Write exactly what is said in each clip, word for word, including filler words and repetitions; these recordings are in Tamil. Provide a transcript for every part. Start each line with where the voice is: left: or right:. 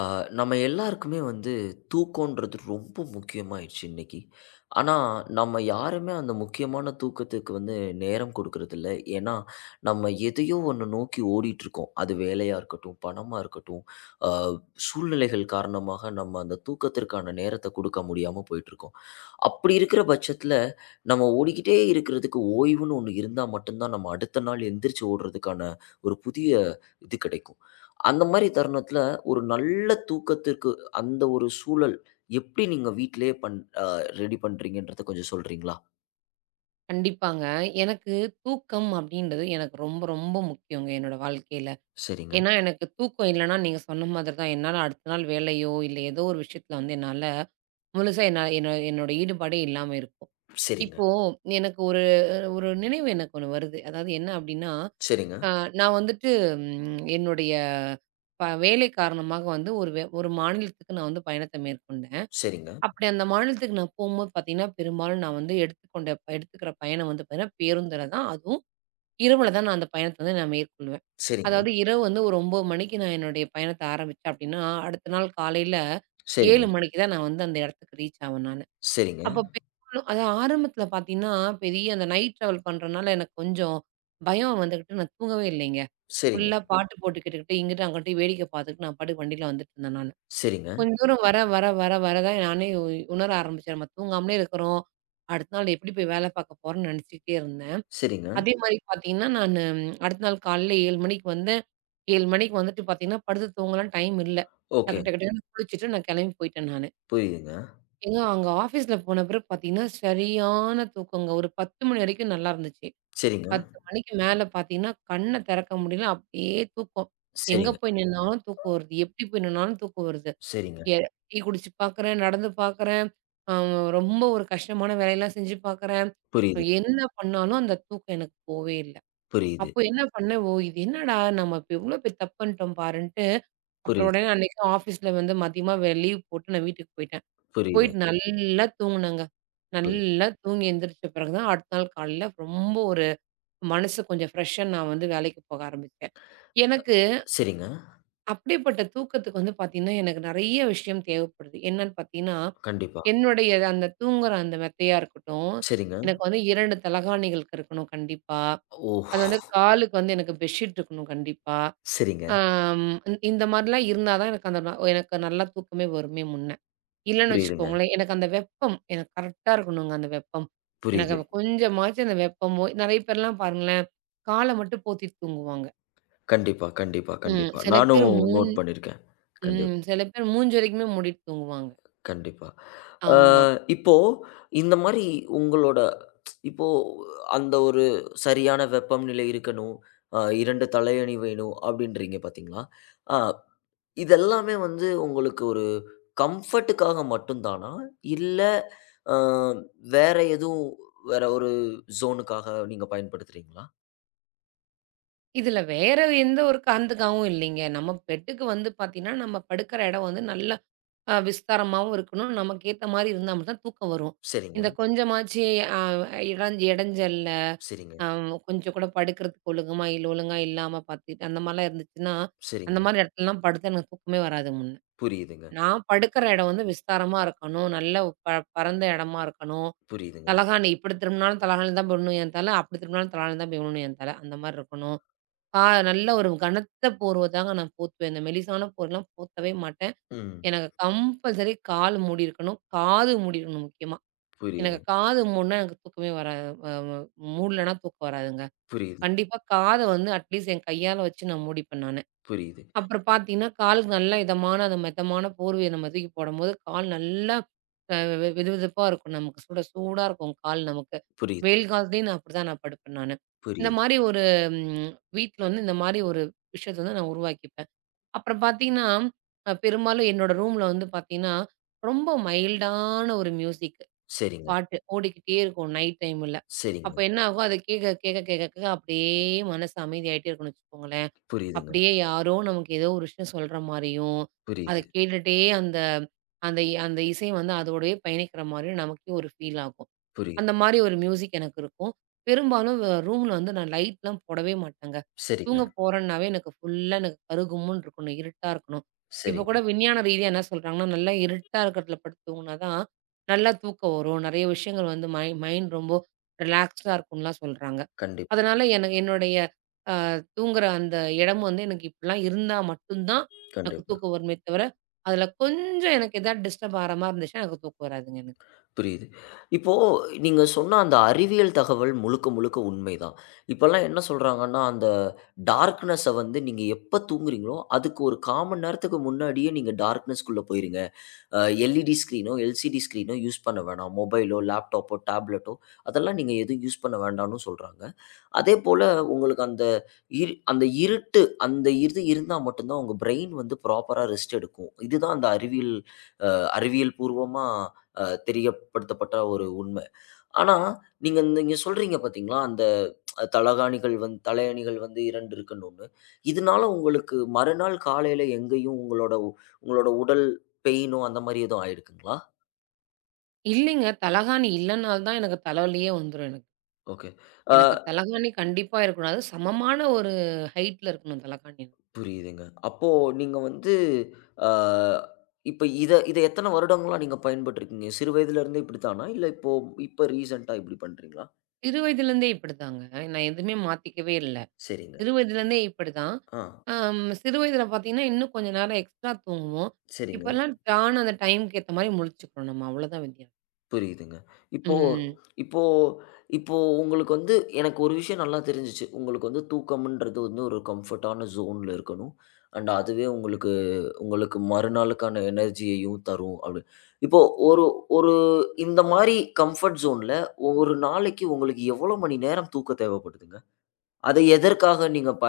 left: ஆ, நம்ம எல்லாருக்குமே வந்து தூக்கம்ன்றது ரொம்ப முக்கியமாயிடுச்சு இன்னைக்கு. ஆனா, நம்ம யாருமே அந்த முக்கியமான தூக்கத்துக்கு வந்து நேரம் கொடுக்கறதில்ல. ஏன்னா, நம்ம எதையோ ஒண்ணு நோக்கி ஓடிட்டுருக்கோம். அது வேலையா இருக்கட்டும், பணமா இருக்கட்டும், ஆ, சூழ்நிலைகள் காரணமாக நம்ம அந்த தூக்கத்திற்கான நேரத்த கொடுக்க முடியாம போயிட்டுருக்கோம். அப்படி இருக்கிற பட்சத்தில, நம்ம ஓடிக்கிட்டே இருக்கிறதுக்கு ஓய்வுன்னு ஒண்ணு இருந்தா மட்டும் தான், நம்ம அடுத்த நாள் எந்திரிச்சு ஓடுறதுக்கான ஒரு புதிய இது கிடைக்கும். அந்த மாரி தருணத்தில, ஒரு நல்ல தூக்கத்திற்கு அந்த ஒரு சூழல் எப்படி நீங்க வீட்டிலேயே பண் அ ரெடி பண்றீங்கன்றத கொஞ்சம் சொல்றீங்களா?
right: கண்டிப்பாங்க. எனக்கு தூக்கம் அப்படின்றது எனக்கு ரொம்ப, ரொம்ப முக்கியங்க என்னோட வாழ்க்கையில.
left: சரிங்க,
right: ஏன்னா, எனக்கு தூக்கம் இல்லன்னா நீங்க சொன்ன மாதிரி தான் என்னால அடுத்த நாள் வேலையோ, இல்ல ஏதோ ஒரு விஷயத்துல வந்து என்னால முழுசா என்ன என்ன என்னோட ஈடுபாடே இல்லாம இருக்கும்.
left: சரிங்க,
right: இப்போ எனக்கு ஒரு ஒரு நினைவு எனக்கு ஒண்ணு வருது. அதாவது என்ன அப்படின்னா,
left: சரிங்க,
right: அ நான் வந்துட்டு ம் என்னுடைய ப வேலை காரணமாக வந்து ஒரு வே ஒரு மாநிலத்துக்கு நான் வந்து பயணத்த மேற்கொண்டேன்.
left: சரிங்க,
right: அப்படி அந்த மாநிலத்துக்கு நான் போம்போது பார்த்தீங்கன்னா, பெரும்பாலும் நான் வந்து எடுத்துக்கொண்ட எடுத்துக்கிற பயணம் வந்து பார்த்தீங்கன்னா, பேருந்துல தான். அதுவும் இரவுல தான் நான் அந்த பயணத்த வந்து நான் மேற்கொள்வேன்.
left: சரிங்க,
right: அதாவது இரவு வந்து ஒரு ஒன்பது மணிக்கு நான் என்னுடைய பயணத்த ஆரம்பிச்சேன் அப்படின்னா, அடுத்த நாள் காலையில ஏழு
left: சரிங்க,
right: மணிக்கு தான் நான் வந்து அந்த இடத்துக்கு ரீச் ஆவேன் நானு.
left: சரிங்க,
right: அப்ப பெரும்பாலும் அது ஆரம்பத்தில பார்த்தீங்கன்னா, பெரிய அந்த நைட் ட்ராவல் பண்றனால எனக்கு கொஞ்சம் பயம் வந்துகிட்டு நான் தூங்கவே இல்லைங்க.
left: சரிங்க,
right: ஃபுல்லா பாட்டு போட்டு கேட்டுக்கிட்டு, இங்கிட்டு அங்கிட்டு வேடிக்கை பார்த்துக்கிட்டு நான் பாட்டுக்கு வண்டியில வந்துட்டுருந்தேன் நானு.
left: சரிங்க,
right: கொஞ்சம் தூரம் வர, வர, வர, வர தான் நானே உ உணர ஆரம்பிச்சேன். நம்ம தூங்காமலே இருக்கிறோம். அடுத்த நாள் எப்படி போய் வேலை பார்க்க போறோம்ன்னு நெனச்சுக்கிட்டே இருந்தேன்.
left: சரிங்க.
right: அதே மாரி பார்த்தீங்கன்னா, நானு அடுத்த நாள் காலையில ஏழு மணிக்கு வந்தேன். ஏழு மணிக்கு வந்துட்டு பார்த்தீங்கன்னா, படுத்து தூங்கலாம் டைம் இல்ல.
left: ஓகே.
right: டக்கு டக்கு டக்குன்னு குளிச்சுட்டு நான் கெளம்பி போயிட்டேன் நானு.
left: புரியுதுங்க.
right: ஏங்க அங்க ஆஃபீஸ்ல போன பிறகு பார்த்தீங்கன்னா, சரியான தூக்கங்க. ஒரு பத்து மணி வரைக்கும் நல்லா இருந்துச்சு.
left: சரிங்க,
right: பத்து மணிக்கு மேல பார்த்தீங்கன்னா, கண்ண தெறக்க முடியல. அப்படியே தூக்கம். எங்க
left: சரிங்க,
right: போய் நின்னாலும் தூக்கம் வருது. எப்படி போய் நின்னாலும் தூக்கம் வருது.
left: சரிங்க.
right: எ டீ குடிச்சு பார்க்குறேன், நடந்து பார்க்குறேன். அ ரொம்ப ஒரு கஷ்டமான வேலையெல்லாம் செஞ்சு பார்க்குறேன்.
left: புரியுது,
right: என்ன பண்ணாலும் அந்த தூக்கம் எனக்கு போவே இல்ல.
left: புரியுது,
right: அப்போ என்ன பண்ணேன், ஓ! இது என்னடா நம்ம இப்ப எவ்ளோ பெரிய தப்பு பண்ணிட்டோம் பாருன்ட்டு, அப்புறம்
left: புரியுது,
right: உடனே அன்னைக்கு ஆஃபீஸ்ல வந்து மதியமா வே லீவ் போட்டு நான் வீட்டுக்கு போயிட்டேன்.
left: புரியுது.
right: போயிட்டு நல்லா தூங்குனேங்க.
left: புரி
right: நல்லா தூங்கி எந்திரிச்ச பிறகு தான் அடுத்த நாள் காலையில ரொம்ப ஒரு மனசு கொஞ்சம் ஃப்ரெஷ்ஷா நான் வந்து வேலைக்கு போக ஆரம்பிச்சேன். எனக்கு
left: சரிங்க.
right: அப்படிப்பட்ட தூக்கத்துக்கு வந்து பார்த்தீங்கன்னா, எனக்கு நெறைய விஷயம் தேவைப்படுது. என்னன்னு பார்த்தீங்கன்னா,
left: கண்டிப்பா.
right: என்னுடைய அந்த தூங்குற அந்த மெத்தையா இருக்கட்டும்,
left: சரிங்க.
right: எனக்கு வந்து இரண்டு தலகாணிகள் இருக்கணும் கண்டிப்பா.
left: ஓ!
right: அது வந்து காலுக்கு வந்து எனக்கு பெட்ஷீட் இருக்கணும் கண்டிப்பா.
left: சரிங்க.
right: ஆம் இந் இந்த மாரிலாம் இருந்தா தான் எனக்கு அந்த ந எனக்கு நல்லா தூக்கமே வருமே முன்ன. இல்லன்னு
left: புரியுதுங்க.
right: வச்சுக்கோங்களேன், எனக்கு அந்த வெப்பம் எனக்கு கரெக்ட்டா இருக்கணுங்க அந்த வெப்பம். எனக்கு
left: புரியுது.
right: அப்ப கொஞ்சமாச்சும் அந்த வெப்பமோ நெறைய பேர்லாம் பாருங்களேன், கால மட்டும் போத்திட்டு தூங்குவாங்க.
left: கண்டிப்பா, கண்டிப்பா,
right: ம்.
left: கண்டிப்பா.
right: சில பேர்
left: நானும்
right: மூஞ்
left: நோட் பண்ணியிருக்கேன். கண்டிப்
right: ம். சில பேர் மூஞ்சு வரைக்குமே மூடிட்டு தூங்குவாங்க.
left: கண்டிப்பா. அ
right: ஆமா.
left: இப்போ இந்த மாரி உங்களோட இப்போ அந்த ஒரு சரியான வெப்பம்நிலை இருக்கணும். அ இரண்டு தலையணி வேணும் அப்டின்றீங்க பார்த்தீங்களா? அ இதெல்லாமே வந்து உங்களுக்கு ஒரு கம்ஃபர்ட்டுக்காக மட்டும் தானா? இல்ல அ வேற எதுவும் வேற ஒரு ஜோனுக்காக நீங்க பயன்படுத்துறீங்களா?
right: இதுல வேற எந்த ஒரு காரணத்துக்காகவும் இல்லைங்க. நம்ம பெட்டுக்கு வந்து பார்த்தீங்கன்னா, நம்ம படுக்கிற இடம் வந்து நல்லா அ விஸ்தாரமாவும் இருக்கணும். நமக்கு ஏத்த மாரி இருந்தா மட்டும் தான் தூக்கம் வரும்.
left: சரிங்க,
right: இந்த கொஞ்சமாச்சு அ இடஞ் இடைஞ்சல்ல,
left: சரிங்க,
right: அ கொஞ்சம் கூட படுக்கிறதுக்கு ஒழுங்கமா இல்ல, ஒழுங்கா இல்லாம பார்த்துட்டு அந்த மாரிலாம் இருந்துச்சுன்னா, அந்த
left: சரிங்க.
right: மாரி இடத்துலலாம் படுத்தா எனக்கு தூக்கமே வராது முன்ன.
left: புரியுதுங்க,
right: நான் படுக்கிற இடம் வந்து விஸ்தாரமா இருக்கணும். நல்ல ப பரந்த இடமா இருக்கணும்.
left: புரியுதுங்க.
right: தலகாணி இப்படி திரும்பினாலும் தலகாணில தான் போய் விழணும் என் தல, அப்படி திரும்பினாலும் தலகாணில தான் போய் விழணும் என் தல. அந்த மாரி இருக்கணும். பா நல்ல ஒரு கனத்த போர்வ தாங்க நான் போத்துவேன். இந்த மெலிசான போர்வலாம் போத்தவே மாட்டேன்.
left: ம்.
right: எனக்கு கம்பல்சரி கால் மூடி இருக்கணும். காது மூடி இருக்கணும் முக்கியமா.
left: புரியுது,
right: எனக்கு காது மூடுனா எனக்கு தூக்கமே வராது. அ மூடலன்னா தூக்கம் வராதுங்க.
left: புரியுது,
right: கண்டிப்பா காத வந்து அட்லீஸ்ட் என் கையால வச்சு நான் மூடிப்பேன் நானு.
left: புரியுது,
right: அப்புறம் பார்த்தீங்கன்னா, காலுக்கு நல்லா இதமான, அந்த மெத்தமான போர்வைய நம்ம தூக்கி போடும்போது, கால் நல்லா அ வெ வெதுவெதுப்பா இருக்கும் நமக்கு. சுட சூடா இருக்கும் கால் நமக்கு.
left: புரியுது,
right: வெயில் காலத்துலயும் நான் அப்படிதான் நான் படுப்பேன் நானு. இந்த
left: புரியுது.
right: மாரி ஒரு ம் வீட்ல வந்து இந்த மாரி ஒரு விஷயத்த வந்து நான் உருவாக்கிப்பேன். அப்புறம் பார்த்தீங்கன்னா, அ பெரும்பாலும் என்னோட ரூம்ல வந்து பார்த்தீங்கன்னா, ரொம்ப மைல்டான ஒரு மியூசிக்
left: சரிங்க,
right: பாட்டு ஓடிக்கிட்டே இருக்கும் நைட் டைம்ல.
left: சரிங்க.
right: அப்ப என்ன ஆகும்? அத கேட்க, கேட்க, கேட்க, கேட்க அப்படியே மனசு அமைதியாயிட்டே இருக்கும்னு வச்சுக்கோங்களேன்.
left: புரியுதுங்க.
right: அப்படியே யாரோ நமக்கு ஏதோ ஒரு விஷயம் சொல்ற மாரியும், அத
left: புரியுது,
right: கேட்டுட்டே அந்த அந்த அந்த இசை வந்து அதோடயே பயணிக்கிற மாரியும் நமக்கே ஒரு ஃபீல் ஆகும்.
left: புரியுது.
right: அந்த மாரி ஒரு மியூசிக் எனக்கு இருக்கும். பெரும்பாலும் வ ரூம்ல வந்து நான் லைட்லாம் போடவே மாட்டேங்க. தூங்க
left: சரிங்க,
right: போறேன்னாவே எனக்கு ஃபுல்லா எனக்கு கருகும்முன்னு இருக்கணும். இருட்டா இருக்கணும். இப்போ
left: சரிங்க.
right: கூட விஞ்ஞான ரீதியா என்ன சொல்றாங்கன்னா, நல்லா இருட்டா இருக்கிறதுல படுத்து தூங்குனா தான், நல்லா தூக்கம் வரும். நெறைய விஷயங்கள் வந்து மை மைண்ட் ரொம்ப ரிலாக்ஸ்டா இருக்கும்லாம் சொல்றாங்க.
left: கண்டிப்
right: அதனால எனக்கு என்னுடைய அ தூங்குற அந்த இடம் வந்து எனக்கு இப்படிலாம் இருந்தா மட்டும் தான் எனக்கு
left: கண்டிப்பா.
right: தூக்கம் வருமே தவிர, அதில கொஞ்சம் எனக்கு எதாவது டிஸ்டர்ப் ஆற மாரி இருந்துச்சுன்னா எனக்கு தூக்கம் வராதுங்க எனக்கு.
left: புரியுது. இப்போ நீங்க சொன்ன அந்த அறிவியல் தகவல் முழுக்க, முழுக்க உண்மைதான். இப்பல்லாம் என்ன சொல்றாங்கன்னா, அந்த டார்க்னஸ்ஸ வந்து நீங்க எப்ப தூங்குறீங்களோ, அதுக்கு ஒரு கால் மணி நேரத்துக்கு முன்னாடியே நீங்க டார்க்னஸ்க்குள்ள போயிருங்க. அ எல்இடி ஸ்க்ரீனோ, எல்சிடி ஸ்க்ரீனோ யூஸ் பண்ண வேணாம். மொபைலோ, லேப்டாப்போ, டேப்லெட்டோ அதெல்லாம் நீங்க எதுவும் யூஸ் பண்ண வேண்டாம்னு சொல்றாங்க. அதேபோல உங்களுக்கு அந்த இரு அந்த இருட்டு அந்த இது இருந்தா மட்டும் தான் உங்க பிரெயின் வந்து ப்ராப்பரா ரெஸ்ட் எடுக்கும். இதுதான் அந்த அறிவியல் அறிவியல் பூர்வமா அ தெரியப்படுத்தப்பட்ட ஒரு உண்மை. ஆனா, நீங்க இந்த நீங்க சொல்றீங்க பார்த்தீங்களா, அந்த தலகாணிகள் வந்து தலையணிகள் வந்து இரண்டு இருக்கணும்னு. இதனால உங்களுக்கு மறுநாள் காலையில எங்கேயும் உங்களோட உ- உங்களோட உடல் பெயினோ அந்த மாரி எதுவும் ஆயிருக்குங்களா?
right: இல்லைங்க. தலகாணி இல்லனால தான் எனக்கு தலைவலியே வந்துரும் எனக்கு.
left: ஓகே. அ
right: எனக்கு தலகாணி கண்டிப்பா இருக்கணும். அதுவும் சமமான ஒரு ஹைட்ல இருக்கணும் தலகாணி.
left: புரியுதுங்க. அப்போ நீங்க வந்து அ இப்ப இத இத எத்தன வருடங்களா நீங்க பயன்பட்டுருக்கீங்க? சிறு வயதில இருந்தே இப்படித்தானா? இல்ல இப்போ இப்ப ரீசென்ட்டா இப்படி பண்றீங்களா?
right: சிறு வயதிலேருந்தே இப்படிதாங்க. நான் எதுவுமே மாத்திக்கவே இல்ல.
left: சரிங்க.
right: சிறு வயதிலேருந்தே இப்படிதான்.
left: ஆ.
right: அம் சிறு வயதில பார்த்தீங்கன்னா, இன்னும் கொஞ்ச நேரம் எக்ஸ்ட்ரா தூங்குவோம்.
left: சரிங்க.
right: இப்பலாம் டான்னு அந்த டைம்க்கு ஏத்த மாரி முழிச்சுக்கிறோம் நம்ம. அவ்வளோதான் வித்தியாசம்.
left: புரியுதுங்க. இப்போ
right: ம்.
left: இப்போ இப்போ உங்களுக்கு வந்து எனக்கு ஒரு விஷயம் நல்லா தெரிஞ்சுச்சு. உங்களுக்கு வந்து தூக்கம்ன்றது வந்து ஒரு கம்ஃபர்ட்டான ஜோன்ல இருக்கணும். அண்ட் அதுவே உங்களுக்கு உங்களுக்கு மறுநாளுக்கான எனர்ஜியையும் தரும் அப்படி. இப்போ ஒரு ஒரு இந்த மாரி கம்ஃபர்ட் ஜோன்ல ஒரு நாளைக்கு உங்களுக்கு எவ்வளோ மணி நேரம் தூக்கம் தேவைப்படுதுங்க? அதை எதற்காக நீங்க ப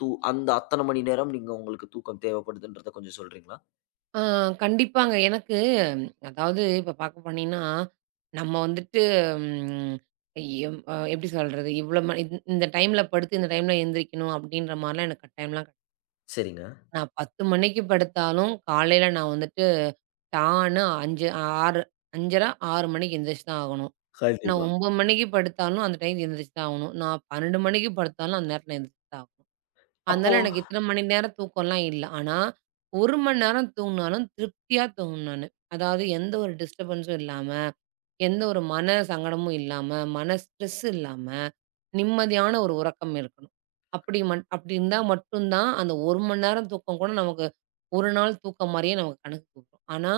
left: தூ அந்த அத்தன மணி நேரம் நீங்க உங்களுக்கு தூக்கம் தேவைப்படுதுன்றத கொஞ்சம் சொல்றீங்களா?
right: ஆ கண்டிப்பாங்க. எனக்கு அதாவது இப்ப பார்க்க போனீங்கன்னா, நம்ம வந்துட்டு ம் எம் அ எப்படி சொல்றது? இவ்வளோ மணி இந் இந்த டைம்ல படுத்து, இந்த டைம்ல எந்திரிக்கணும் அப்படின்ற மாரிலாம் எனக்கு கட்டாயம்லாம் கெ
left: சரிங்க.
right: நான் பத்து மணிக்கு படுத்தாலும், காலையில நான் வந்துட்டு டான்னு ஐந்து ஆறு ஐந்தரை, ஆறு மணிக்கு எந்திரிச்சு தான் ஆகணும். நான்
left: கண்டிப்பா.
right: ஒன்பது மணிக்கு படுத்தாலும், அந்த டைம்க்கு எந்திரிச்சு தான் ஆகணும். நான் பன்னிரண்டு மணிக்கு படுத்தாலும், அந்த நேரத்துல எந்திரிச்சு தான் ஆகணும்.
left: அப்போ
right: அதனால எனக்கு இத்தன மணி நேரம் தூக்கம்லாம் இல்ல. ஆனா, ஒரு மணி நேரம் தூங்குனாலும் திருப்தியா தூங்கணும் நானு. அதாவது எந்த ஒரு டிஸ்டர்பன்ஸும் இல்லாம, எந்த ஒரு மன சங்கடமும் இல்லாம, மன ஸ்ட்ரெஸ் இல்லாம, நிம்மதியான ஒரு உறக்கம் இருக்கணும். அப்படி மட் அப்படி இருந்தா மட்டும் தான், அந்த ஒரு மணி நேரம் தூக்கம் கூட நமக்கு ஒரு நாள் தூக்கம் மாரியே நமக்கு கணக்கு கூடும். ஆனா,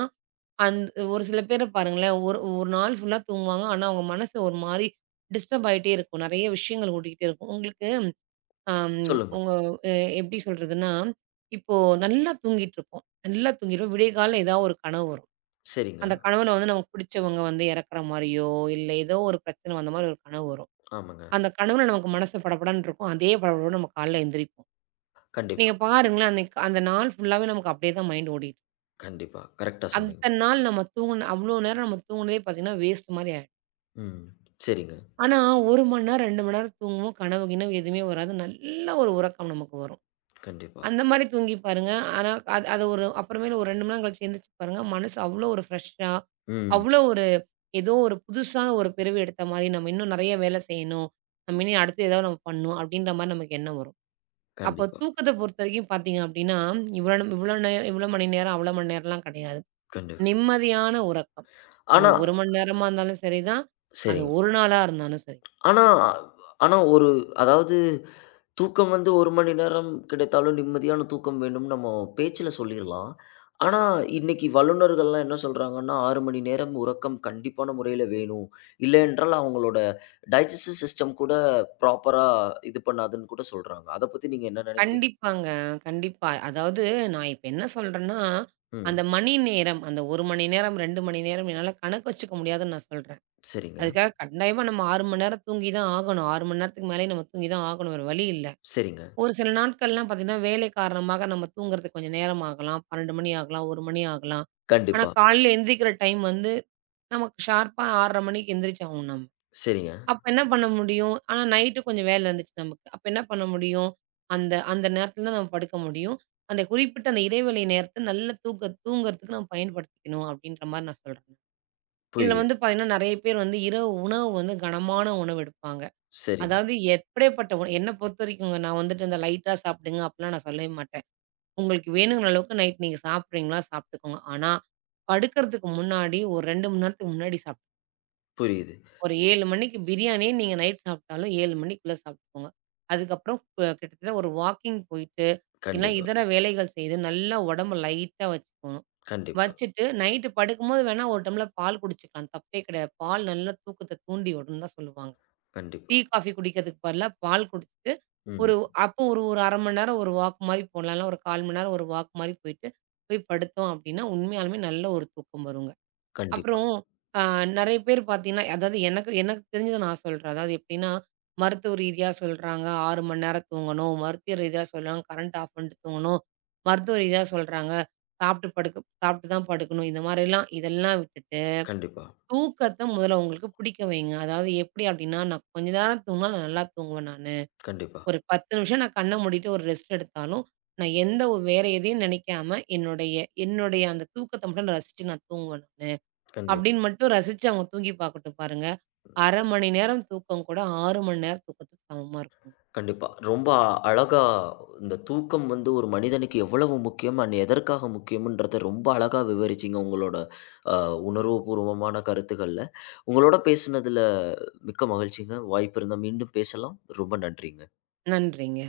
right: அந் ஒரு சில பேர பாருங்களேன், ஒரு ஒரு நாள் ஃபுல்லா தூங்குவாங்க. ஆனா, அவங்க மனசு ஒரு மாரி டிஸ்டர்ப் ஆயிட்டே இருக்கும். நெறைய விஷயங்கள் ஓடிக்கிட்டே இருக்கும். உங்களுக்கு அம்
left: சொல்லுங்க.
right: உங்க எ எப்படி சொல்றதுன்னா, இப்போ நல்லா தூங்கிட்டுருப்போம். நல்லா தூங்கிருவோம். விடிய காலையில ஏதாவது ஒரு கனவு வரும்.
left: சரிங்க.
right: அந்த கனவுல வந்து நமக்கு பிடிச்சவங்க வந்து இறக்குற மாரியோ, இல்ல ஏதோ ஒரு பிரச்சனை வந்த மாரி ஒரு கனவு வரும்.
left: ஆமாங்க.
right: அந்த கனவுல நமக்கு மனசு படபடன்னு இருக்கும். அதே படபடன்னு நம்ம காலைல எந்திரிப்போம்.
left: கண்டிப்பா.
right: நீங்க பாருங்களேன், அன்னைக்கு அந்த நாள் ஃபுல்லாவே நமக்கு அப்படியே தான் மைண்ட் ஓடிட்டு
left: கண்டிப்பா. கரெக்ட்டா சொன்னீங்க.
right: அத்தன நாள் நம்ம தூங்குன அவ்வளோ நேரம் நம்ம தூங்குனதே பார்த்தீங்கன்னா, வேஸ்ட் மாரி ஆயிடும்.
left: ம். சரிங்க.
right: ஆனா ஒரு மணி நேரம், ரெண்டு மணி நேரம் தூங்குவோம். கனவு கினவு எதுவுமே வராது. நல்ல ஒரு உறக்கம் நமக்கு வரும்.
left: கண்டிப்பா.
right: அந்த மாரி தூங்கி பாருங்க. ஆனா அது அது ஒரு அப்புறமேலு ஒரு ரெண்டு மணி நேரம் கழிச்சு எந்திரிச்சு பாருங்க. மனசு அவ்வளோ ஒரு ஃப்ரெஷ்ஷா,
left: ம்.
right: அவ்வளோ ஏதோ ஒரு புதுசா ஒரு பிறவி எடுத்த மாரி, நம்ம இன்னும் நெறைய வேலை செய்யணும். நம்ம இனி அடுத்து ஏதாவது நம்ம பண்ணணும் அப்டின்ற மாரி நமக்கு எண்ணம் வரும். அப்போ
left: கண்டிப்பா,
right: தூக்கத்த பொறுத்தவரைக்கும் பார்த்தீங்க அப்டின்னா, இவ்ளோ இவ்ளோ நேரம் இவ்ளோ மணி நேரம், அவ்ளோ மணி நேரம்லாம் கிடையாது.
left: கண்டிப்பா.
right: நிம்மதியான உறக்கம். அது
left: ஆனா
right: ஒரு மணி நேரமா இருந்தாலும் சரிதான், அது
left: சரிங்க.
right: ஒரு நாளா இருந்தாலும் சரி.
left: ஆனா ஆனா ஒரு அதாவது தூக்கம் வந்து ஒரு மணி நேரம் கிடைத்தாலும் நிம்மதியான தூக்கம் வேண்டும்னு நம்ம பேச்சுல சொல்லிர்லாம். ஆனா, இன்னைக்கு வல்லுனர்கள்லாம் என்ன சொல்றாங்கன்னா, ஆறு மணி நேரம் உறக்கம் கண்டிப்பான முறையில வேணும். இல்லை என்றால் அவங்களோட டைஜெஸ்டிவ் சிஸ்டம் கூட ப்ராப்பரா இது பண்ணாதுன்னு கூட சொல்றாங்க. அத பத்தி நீங்க என்ன நினைக்கிறீங்க?
right: கண்டிப்பாங்க. கண்டிப்பா. அதாவது நான் இப்ப என்ன சொல்றேன்னா, அந்த
left: ம்.
right: மணி நேரம், அந்த ஒரு மணி நேரம், ரெண்டு மணி நேரம் என்னால கணக்கு வச்சுக்க முடியாதுன்னு நான் சொல்றேன்.
left: சரிங்க,
right: அதுக்காக கட்டாயமா நம்ம ஆறு மணி நேரம் தூங்கி தான் ஆகணும். ஆறு மணி நேரத்துக்கு மேலயே நம்ம தூங்கி தான் ஆகணும். வேற வழி இல்ல.
left: சரிங்க.
right: ஒரு சில நாட்கள்லாம் பார்த்தீங்கன்னா, வேலை காரணமாக நம்ம தூங்குறதுக்கு கொஞ்சம் நேரம் ஆகலாம். பன்னிரண்டு மணி ஆகலாம், ஒரு மணி ஆகலாம். ஆனா,
left: கண்டிப்பா.
right: காலையில எந்திரிக்கிற டைம் வந்து நமக்கு ஷார்ப்பா ஆறரை மணிக்கு எந்திரிச்சாகணும் நம்ம.
left: சரிங்க.
right: அப்ப என்ன பண்ண முடியும்? ஆனா, நைட்டு கொஞ்சம் வேலை இருந்துச்சு நமக்கு. அப்ப என்ன பண்ண முடியும்? அந்த அந்த நேரத்துல தான் நம்ம படுக்க முடியும். அந்த குறிப்பிட்ட அந்த இடைவெளை நேரத்த நல்ல தூக்க தூங்குறதுக்கு நம்ம பயன்படுத்திக்கணும், அப்படின்ற மாரி நான் சொல்றேன். இதுல வந்து
left: புரியுது.
right: பார்த்தீங்கன்னா, நெறைய பேர் வந்து இரவு உணவு வந்து கனமான உணவு எடுப்பாங்க.
left: சரிங்க.
right: அதாவது எப்படிப்பட்ட உணவு என்ன பொறுத்தவரைக்குங்க நான் வந்துட்டு இந்த லைட்டா சாப்பிடுங்க அப்படிலாம் நான் சொல்லவே மாட்டேன். உங்களுக்கு வேணுங்கிற அளவுக்கு நைட் நீங்க சாப்பிடுறீங்களா சாப்பிட்டுக்கோங்க. ஆனா, படுக்கறதுக்கு முன்னாடி ஒரு ரெண்டு மணி நேரத்துக்கு முன்னாடி சாப்பிட்டுக்கோங்க.
left: புரியுது.
right: ஒரு ஏழு மணிக்கு பிரியாணியே நீங்க நைட் சாப்பிட்டாலும் ஏழு மணிக்குள்ள சாப்பிட்டுக்கோங்க. அதுக்கப்புறம் அ கிட்டத்தட்ட ஒரு வாக்கிங் போயிட்டு, இல்ல
left: கண்டிப்பா,
right: இதர வேலைகள் செய்து நல்லா உடம்ப லைட்டா வச்சுக்கணும்.
left: கண்டிப்பா,
right: வச்சுட்டு நைட்டு படுக்கும்போது வேணா ஒரு டம்ளர் பால் குடிச்சுக்கலாம். தப்பே கிடையாது. பால் நல்லா தூக்கத்த தூண்டி விடும்ன்னு தான் சொல்லுவாங்க. டீ,
left: கண்டிப்பா.
right: காஃபி குடிக்கிறதுக்கு பதிலா பால் குடிச்சுட்டு, ஒரு
left: ம்.
right: அப்போ ஒரு ஒரு அரை மணி நேரம் ஒரு வாக் மாரி போலாம். இல்ல ஒரு கால் மணி நேரம் ஒரு வாக் மாரி போயிட்டு, போய் படுத்தோம் அப்டின்னா, உண்மையாலுமே நல்ல ஒரு தூக்கம் வருங்க.
left: கண்டிப்பா,
right: அப்புறம் அ நெறைய பேர் பார்த்தீங்கன்னா, அதாவது எனக்கு எனக்கு தெரிஞ்சத நான் சொல்றேன். அதாவது எப்படின்னா, மருத்துவ ரீதியா சொல்றாங்க ஆறு மணி நேரம் தூங்கணும். மருத்துவ ரீதியா சொல்றாங்க கரண்ட் ஆஃப் பண்ணிட்டு தூங்கணும். மருத்துவ ரீதியா சொல்றாங்க சாப்பிட்டு படுக்க சாப்பிட்டு தான் படுக்கணும். இந்த மாரிலாம் இதெல்லாம் விட்டுட்டு,
left: கண்டிப்பா,
right: தூக்கத்த முதல்ல உங்களுக்கு பிடிக்க வைங்க. அதாவது எப்படி அப்படின்னா, நான் கொஞ்ச நேரம் தூங்குனா நான் நல்லா தூங்குவேன் நானு.
left: கண்டிப்பா,
right: ஒரு பத்து நிமிஷம் நான் கண்ண மூடிட்டு ஒரு ரெஸ்ட் எடுத்தாலும், நான் எந்த ஒரு வேற எதையும் நெனைக்காம என்னுடைய என்னுடைய அந்த தூக்கத்த மட்டும் நான் ரசிச்சு நான் தூங்குவேன்.
left: கண்டிப்பா,
right: அப்படின்னு மட்டும் ரசிச்சு அவங்க தூங்கி பார்க்கட்டும் பாருங்க. அரை மணி நேரம் தூக்கம் கூட ஆறு மணி நேரம் தூக்கத்துக்கு சமமா இருக்கும்.
left: கண்டிப்பா. ரொம்ப அழகா இந்த தூக்கம் வந்து ஒரு மனிதனுக்கு எவ்வளவு முக்கியம் அண்ட் எதற்காக முக்கியம்ன்றத ரொம்ப அழகா விவரிச்சீங்க உங்களோட அ உணர்வுபூர்வமான கருத்துக்கள்ல. உங்களோட பேசினதுல மிக்க மகிழ்ச்சிங்க. வாய்ப்பு இருந்தா மீண்டும் பேசலாம். ரொம்ப நன்றிங்க.
right: நன்றிங்க.